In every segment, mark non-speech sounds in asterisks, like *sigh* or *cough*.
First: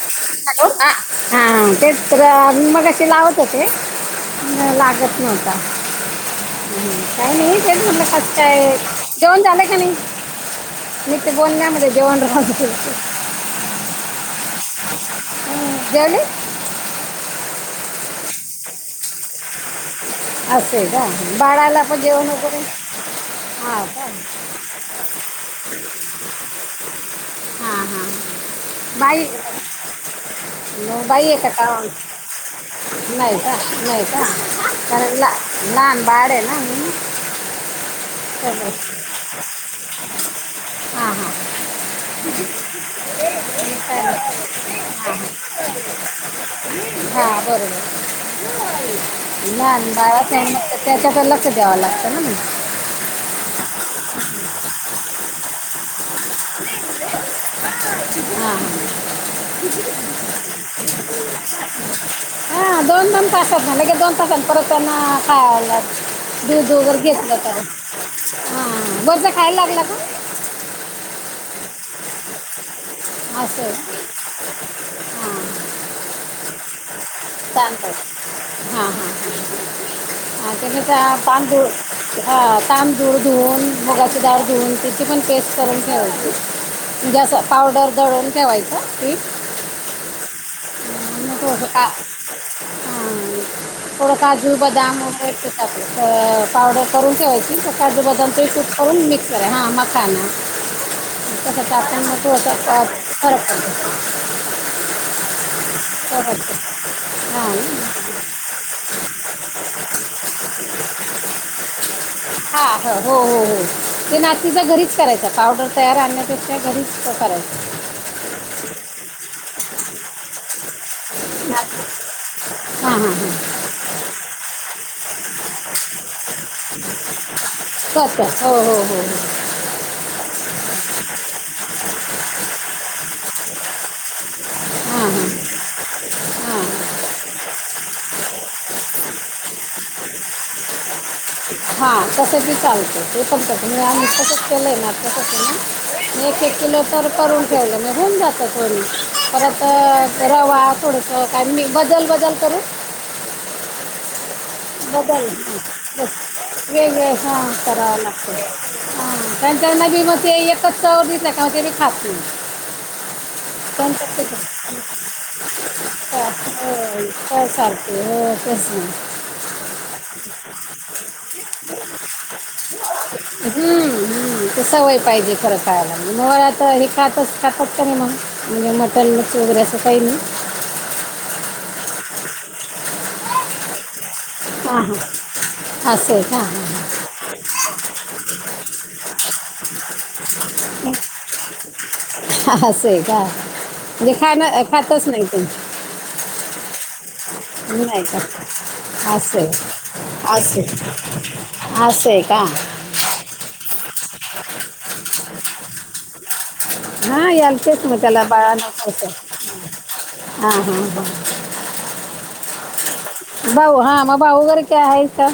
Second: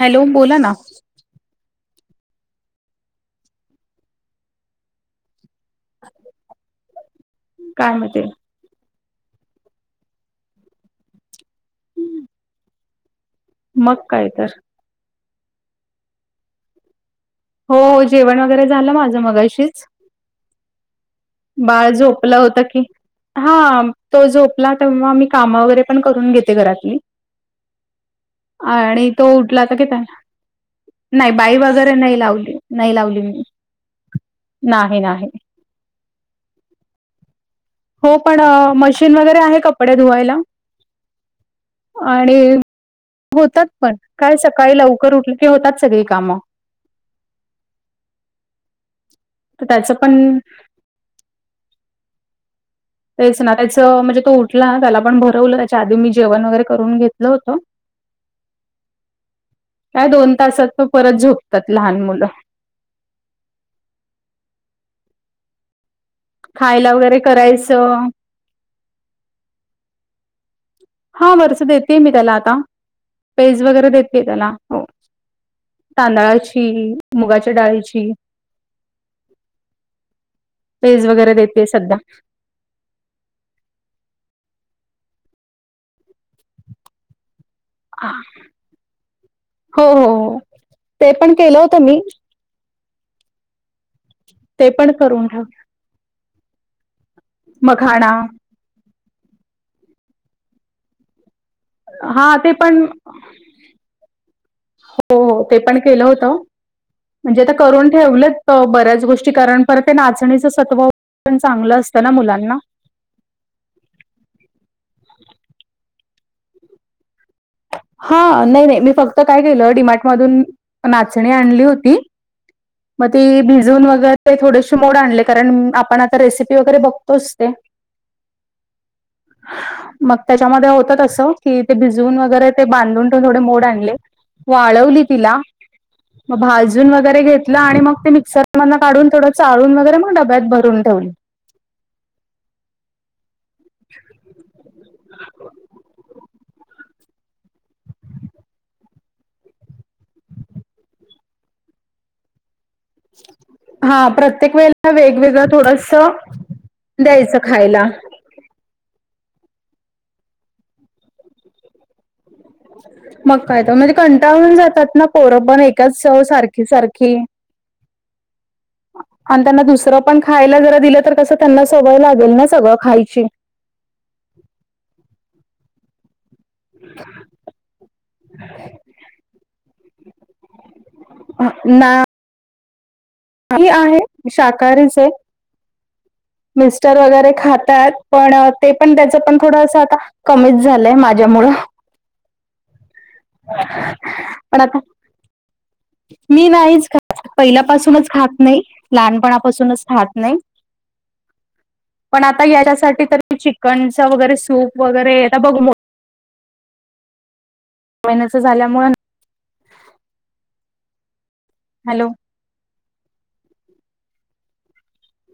Hello बोला ना. हा तेच तर मग असे लावत होते लागत नव्हता. म् काही नाही ते काय म्हटलं म्हणते खचत आहे. जेवण झालं का नाही मी ते बोलल्या म जेवण राहत. मग काय तर, हम् घ *unintelligible* हो जेवण वगैरे झालं माझं मघाशी चं. असे का बाळाला पण जेवण झोपलं होतं करून. की हा तो झोपला तेव्हा मी काम वगैरे पण करून घेते घरातली. हां हां आणि बाई तो उठला तर घे त्याला. नाही आहे का बाई का वगैरे नाही लावली. लावली नाही मी. का नाही नाही लहान बाळ आहे ना म्हणून. हो पण तर- मशीन वगैरे आहे. कपडे धुवायला हां हां आणि? होतात. चालेल. पण सकाळी लवकर उठले की होतात सगळी कामं. हा बरोबर. तर लहान त्याचं बाळं पण चं. त्याच्या तर लक्ष दयावं लागतं ना मंग. तेचं ना त्याचं म्हणजे तो उठला त्याला आपण भरवलं त्याच्या आधी मी जेवण वगैरे करून घेतलं होतं. हां हां काय दोन तासात परत झोपतात लहान मुलं. हा दोन दोन तासात लगेच दोन तासाने परत त्यांना खायला. दूध खायला वगैरे घेतलं का करायचं हा वरचं खायला लागला का. हा वरच देते मी त्याला आता. हां पेज सर वगैरे देते त्याला हो हां. तांदळाची मुगाच्या डाळीची खिचडी. हा हा ह त्यां तर पेज वगैरे पा देते सध्या *unintelligible* ह तांदूळ धुवून मुगाची डाळ धुवून तिची पण पेस्ट करून ठेवाची. जस पावडर दळून ठेवायचं पिठं. हो. हो. हो. ते पण हो केलं होतं का मी थोडं काजू ते पण बदम करून ठेव व पावडर करून ठेवायची काजू मखाणा बदम शूध *unintelligible* करून मिक्. ह मखान त्याच्यात हा ते पण थोडंसं फरक पडतो. हो. हो. ते पण केलं फरक होतं. पडतो. म्हणजे हां आता करून ठेवलंच. बऱ्याचं गोष्टी कारण परत ते नाचणीचं सत्व पण चांगलं असतं ना मुलांना. हा. हो हो हो ते नाचणीचं घरीचं करायचं पावडर तयार आणण्यापेक्षा घरीचं करायचं. हा नाही मी फक्त काय केलं डिमार्ट मधून नाचणी आणली होती. हां म हां ती हां भिजवली, धुवून वगैरे थोडे मोड आणले कारण आपण आता रेसिपी वगैरे बघतोचं ते स *unintelligible* हो हो हो हो मगं त्याच्यामध्ये होत. असं कि ते भिजून वगैरे. ते बांधून थोडे मोड आणले वाळवली हां तिला. मग हां हां भाजून वगैरे घेतलं आणि मग ते मिक्सर मध काढून थोडं चाळून वगैरे मंग डब्यात भरून ठेवली. हा तसं की चालत ते पण आम्ही तसंच केलंय ना. एक एक किलो तर करून ठेवलं हून जातात पोरी परत रवा थोडंसं काय मी बदल बदल करून. हा प्रत्येक वेळ बदल ब *unintelligible* हग द्यायचं खायला हातराला त्यांच्यामध्ये मग ते एकच चव दिसला का मंग ते मी खात नाही. मग काय तर, म्हणजे त्यांच्यात ते कंटाळून जातात ना पोरं पण एकच चव सारखी सारखी. हो सारखे हो तेच न. आणि त्यांना दुसरं पण खायला जरा दिलं तर कसं त्यांना सवय लागेल ना सगळं खायची. हम हम तसं सवय पाहिजे खरं खायला म तर हे खातच खातात का नाही, मग म्हणजे मटन वगैरे असं काही नाही? हा ना *inaudible* ह आहे हां शाकाहारीचे हां असं का? हां, मिस्टर वगैरे खातात पण ते पण त्याचं पण थोडंसं आता. कमीच झालंय माझ्यामुळं. असय का? म्हणजे खायन पण आता खातच नाही त मी नाहीच खा नाही पहिल्यापासूनच का खात नाही, असं आहे लहानपणापासूनच खात नाही. असं आहे असं आहे पण आता का याच्यासाठी तर मी चिकनचा वगैरे सूप वगैरे आ बघ हा याल तेस मतेला महिन्याच बाळा झाल्यामुळे नत ह हा. हॅलो! भाऊ हा मग भाऊ वर काय आहे का?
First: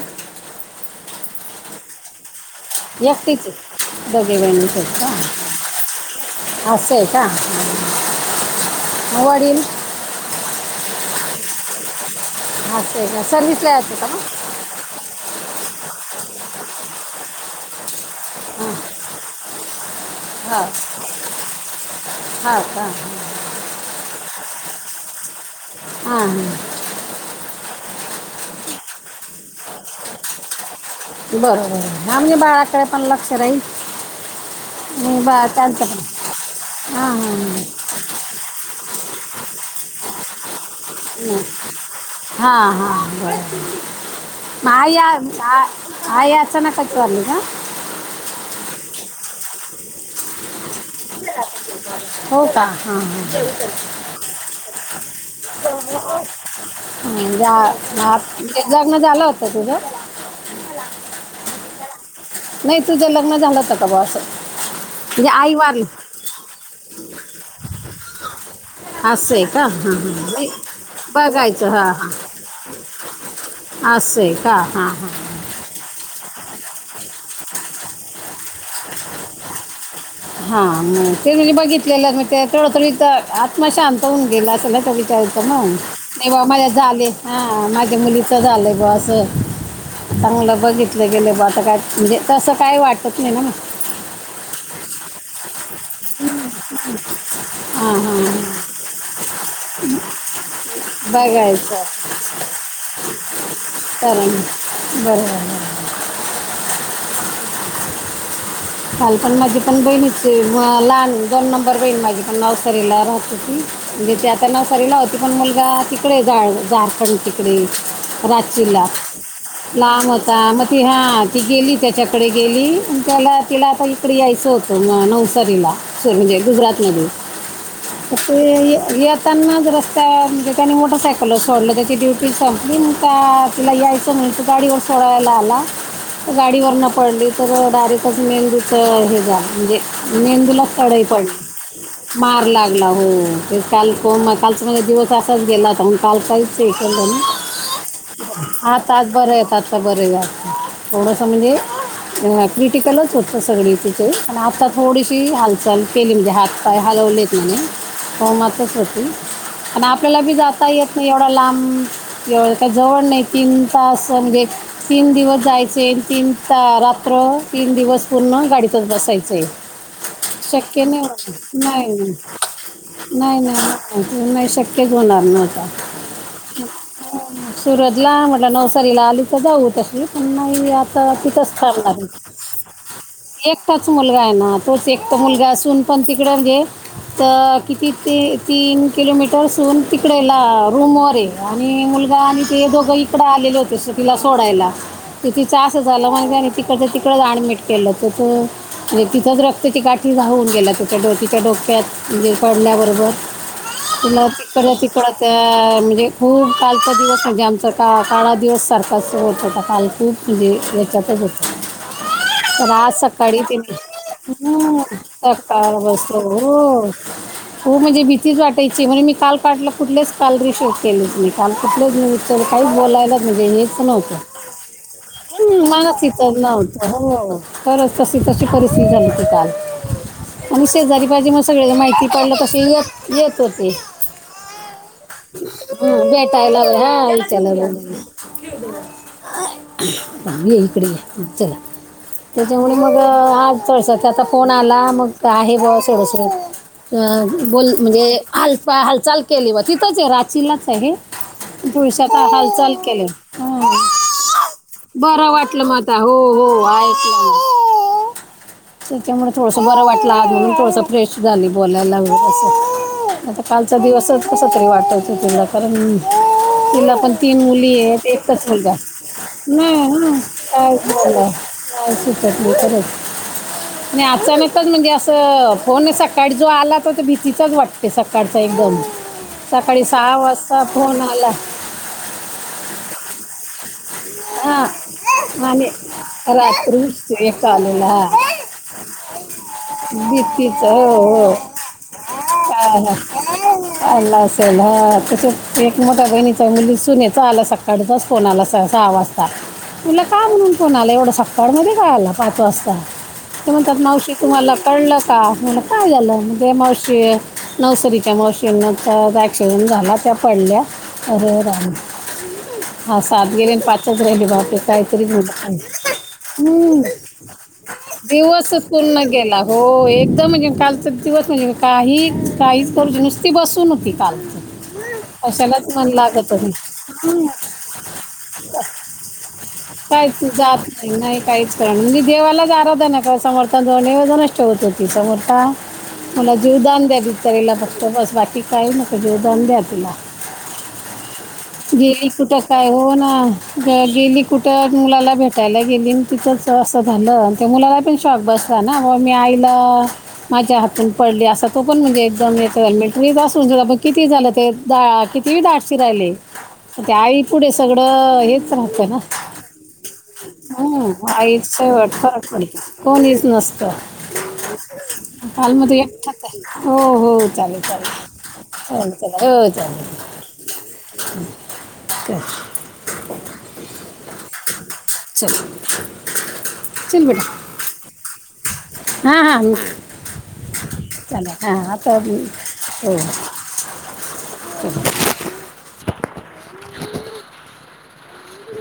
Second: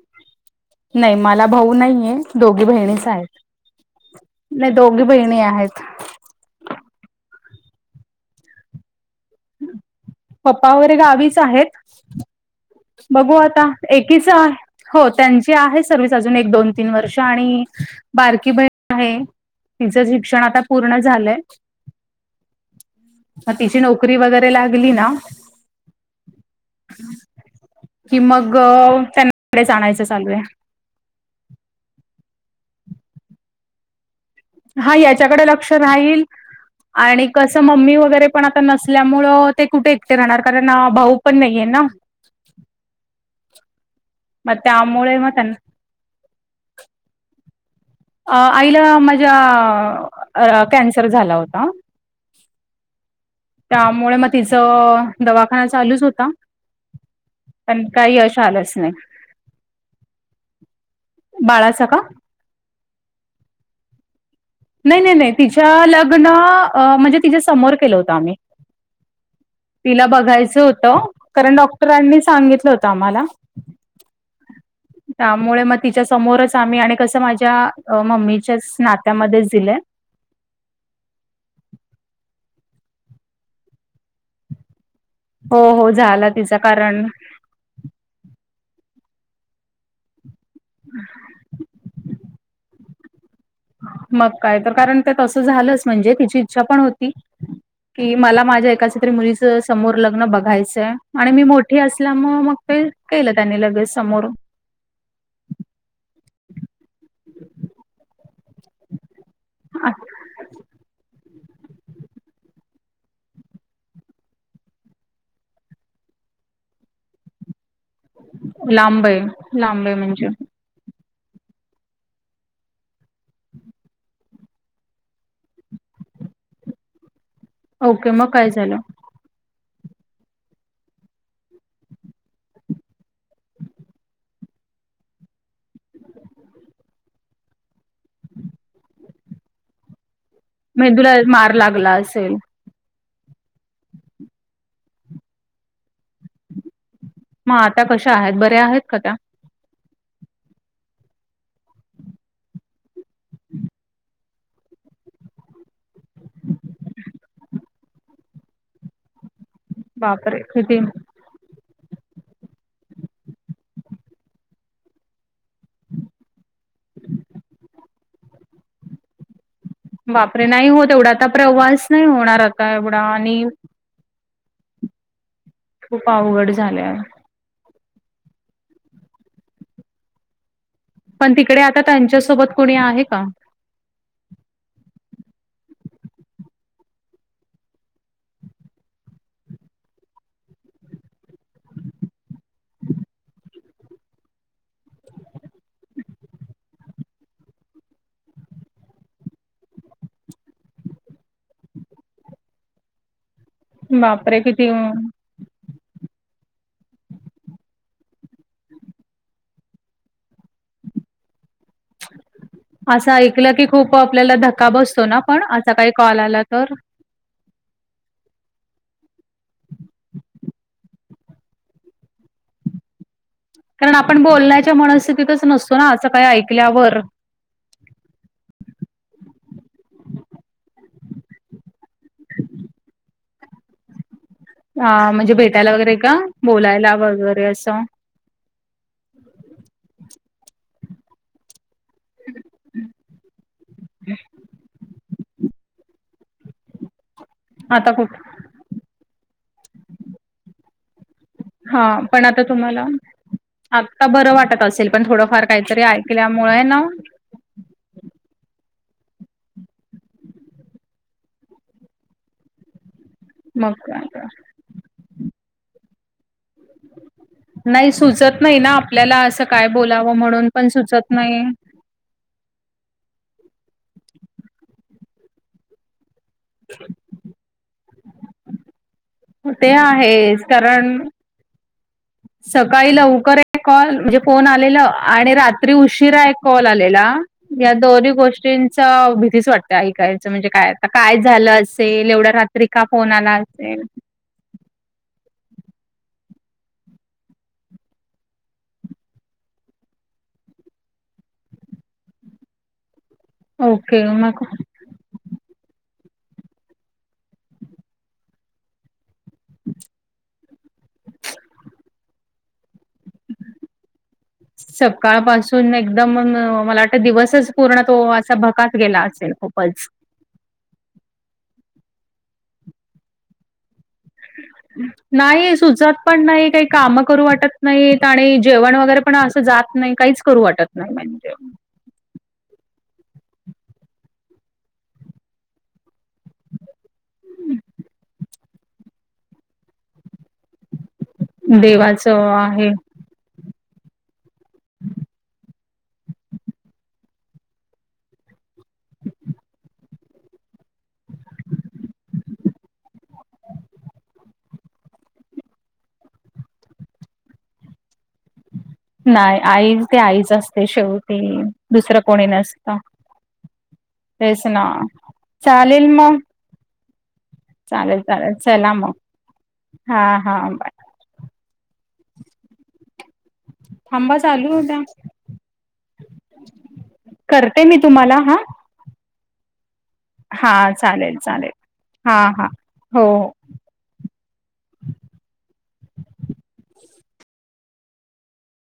नाही मला भाऊ नाहीये. दोघी बहिणीचं आहेत एकटीच आहे. दोघे नाही बहिणीच आहेत दोघी का बहिणी आहेत. असं आहे का, मग वडील? पप्पा वगैरे गावीचं आहेत. हा बघू आता, एकीच आ हो त्यांची आहे सर्विस अजून एक दोन तीन वर्ष, आणि बारकी हां बहीण आहे. तिचं शिक्षण आता हां पूर्ण झालंय. हां का मग तिची नोकरी वगैरे लागली ना! हा ह. ह *inaudible* कि मग त्यांनाकडेच आणायचं चालू आहे. बरोबर हा म्हणजे बाळाकडे पण लक्ष राहील. हा आणि बा याच्याकडे लक्ष त्यांचं पण राहील, हां आणि कस मम्मी वगैरे पण आता नसल्यामुळे, ते कुठे एकटे राहणार कारण. भाऊ पण नाहीये ना हा हा बर मग आई आ त्यामुळे मग आ त्यांना आई अचानक च वाारली का? अ आईला माझा कॅन्सर झाला होता. हो का? हा ह. त्यामुळे मग तिचं दवाखाना चालूच होता. पण ह काही यश लग्न झालं होत तुझं? बाळाचं का? नाही तुझं लग्न झालं होत का ब असं? नाही नाही म्हणजे नाही आई तिच्या वारली लग्न म्हणजे तिच्या समोर केलं होतं आम्ही. ह *inaudible* असं आहे का? ह तिला ह बघायचं होतं कारण बघायचं हा ह. डॉक्टरांनी सांगितलं होतं आम्हाला असय का? हां हां. मुळे मग तिच्या समोरच आम्ही आणि कसं माझ्या मम्मीच्याच नात्यामध्येच दिलंय. हा ते म्हणजे बघितलेलं म ते थड थथ आत्मा शांत होऊन गेला अस त्या विचार. हो मग हो झाला नाही बा तिचा माझ्या कारण झाले. हा माझ्या मुलीचं आलंय ब असं चांगलं बघितलं गेलं ब आता काय म्हणजे तसं काय वाटत नाही ना म मग काय तर कारण ते तसं झालंच म्हणजे तिची इच्छा पण होती हां कि हां मला माझ्या एकाच तरी मुलीचं समोर लग्न बघायचंय आणि मी मोठी बघायचं असल्या म मग ते केलं त्यांनी लगेच चा ना समोर बरोबर झाल पण माझी पण बहिणीच मग लहान दोन नंबर बेल माझी पण नवसरीला राहते हो ती म्हणजे ती आता नवसरीला होती पण मुलगा त तिकडे जाळ झारखंड तिकडे रची ला लांब आहे आहे लांब म्हणजे होता मग त हा ती गेली त्याच्याकडे गेली त्याला तिला आता इकडे यायचं होतं म नवसारीला म्हणजे गुजरात मध ओके मग काय झालं अ त्यांनाच रस्त्या म्हणजे त्यांनी मोटरसायकल सोडलं त्याची ड्युटी संपली तुला यायचं नाही तू गाडी फडयला आला गाडीवर न पडली तर डायरेक्ट मेंद दु हे जा म्हणजे मे तुला सढई मेंदूला पड मार लागला असेल मार लागला हो ते काल को म कालचा म्हला दिवस असाच गेला तरण काल काहीच इ झालं मग आता कशा आहेत बऱ्या आहेत का आाताज त्या बरं येतात बर थोडस म्हणजे टिकलच होतं सगळी तिचे पण आता थोडीशी हालचाल केली म्हणजे हात पाय हलवलेत म्ह हो मातच होती प आपल्याला बी बापरे जाता किती येत नाही लांबव का जवळ नाही तीन तास म्हणजे तीन दिवस जायचे तीन रात्र तीन दिवस पूर्ण गाडीतच बसायचंय बापरे शक्य नाही एवढा आता होत प्रवास नाही नाही होणार आता एवढा नाही आणि नाही आणि नाही शक्य होणार न आता खूप अवघड झाल्या सुरतला म्हटलं नवसारीला आली तर जाऊ तशी पण नाही आता पण तिथंच तिकडे आता थांबणार त्यांच्यासोबत कोणी आहे का एकटाच मुलगा आहे ना तोच एकट मुलगा असून पण तिकडे तर किती ते तीन किलोमीटरसून तिकडेला रूमवरर आहे आणि मुलगा आणि ते दोघं इकड आलेले होते अस तिला सोडायला तिचं असं झालं म्हण त्यानी तिकड तिकडच अऍडमिट केलं तर त म्हणजे तिथंच रक्ताची काठी झाऊून गेला तच्या ड तिच्या डोक्यात म्हणजे पडल्याबरोबर तुला बापरे किती पिकड तिकड तर म्हणजे खूप कालचा दिवस म्हणजे आमचा का काळा दिवससारखा अस होत होता काल खूप म्हजे लटात होत रात असं ऐकलं सकाळीितन की खूप आपल्याला धक्का हम् बसतो ना पण असा सकाळ काही बस कॉल आला तर ह होूप म्हणजे भीतीच वाटायची म्हणे मी काल पाटलं कुठलेच काल रिसेट केलेच मी काल कुठलेच त काही बोलाय कारण आपण बोलण्याच्या मनस्थितीतच हम्म, नसतो ना मनात असं काय इथं नव्हतं ऐकल्यावर हो खच तशी तशी परिस्थिती झाली ती काल आणि शेजारी पाजे मग सगळ्यां माहिती पडलं तसे य येत होते हा म्हणजे भेटायला वगैरे ह का भेटायला बोलायला वगैरे हाल असं येकडे आहे चला त्याच्यामुळे मग आज तळस त्याचा फोन आला मग तर आहे ब स दसरं बोल आता खूप म्हणजे हालपा हालचाल केली बा तिथंच आहे रचीलाच आहे हा पुरुष्याात पण आता हालचाल तुम्हाला केले आता बरं वाटत असेल पण बर थोडंफार वाटल काहीतरी मता हो हो ऐकल्यामुळे ना लगू त्याच्यामुळे थोडसं बरं वाटलं आज म्हणून थोडसं फ्रेश झाली बोलायला वगैरे असं आता मग कालचा काय तर. दिवसच कसा तरी वाटायचं तुला कारण तिला पण तीन मुली नाही आहे सुचत एकच नाही ना मुलगा आपल्याला असं काय नाही ह बोलावं म्हणून पण काय सुचत झाला नाही. श नाही खरच नाही अचानकच म्हणजे असं फोनत सकाळी जो आला तर त भीतीचाच वाटते सकाळचा एकदम ते सकाळी सहा आहेच वाजता कारण फोन आला सकाळी लवकर कॉल म्हणजे फोन हां आलेला आणि रात्री उशिरा एक कॉल रात्री आलेला एक या आलेला दोन्ही हा गोष्टीं भीतीच वाटते ऐकायचं म्हणजे भीतीचं काय आ हो काय हो झालं असेल एवढ्या रात्री का काय फोन आला असेल आला असेल ह तसेच एक मोठ्या बहिणीचा मुली सुनचा आला सकाळीचाच फोन आला स सहा वाजता म्हलं काय म्हणून कोण आला एवढं सकाळमध्ये काय आला पाच वाजता तेवंत नाव ओके शिकू मग मला कळलं का म्ह काय झालं म्हणजे मावशी नवसरीच्या मावशीन तर केवण झाला त्या पडल्या अरे रा हा सात गेले पाच राहिली बा ते काहीतरी मला सकाळपासून एकदम हम् मला वाटतं दिवसच पूर्ण तो असा देवसच भकास पु न असेल गेला हो खूपच. एकदम कालच दिवत म्ह काही काहीच करज नुसती बसू न हो्हती चालत नाही अशालाच मन सुचत पण लागत काही कामं करू वाटत नाही जेवण वगैरे पण असं जात नाही, काहीच करू जात वाटत नाही नाही म्हणजे काहीच त्यांी देवालाच आराधना कर समर्थ दोन एजच ठे होत होती समोथ मला जीवदान द्या ब तरला फक्त बस बाट काही नक जीवदान द्या तुला हेे देवाचं कुठं काय आहे. हो ना हां ग गेली कुठं मुलाला भेटायला गेली तिथंच असं झालं ते मुलाला पण शॉक बसला ना मी आईला माझ्या हातून पडले अस तो पण म्हणजे एकदम येत हेल्मेट म ब म किती झालं ते द किती दाटशी राहिले ते आई पुढे सगळ थड हेच राहतं ना नाही आई ते आईच असते हम आई शेवटी शेवट दुसरं फडे कोण हच नसत तेस ना चालेल कालमध्येध्ये मग यात हो हो चालेल चालेल चाल ले हो चाले हा हा बाय. का *inaudible* थांबा चालू होत्या च बटा करते मी तुम्हाला हा हा हा हा चालेल च चालेल हाता हा हा हो हो हो. ते *inaudible* *inaudible*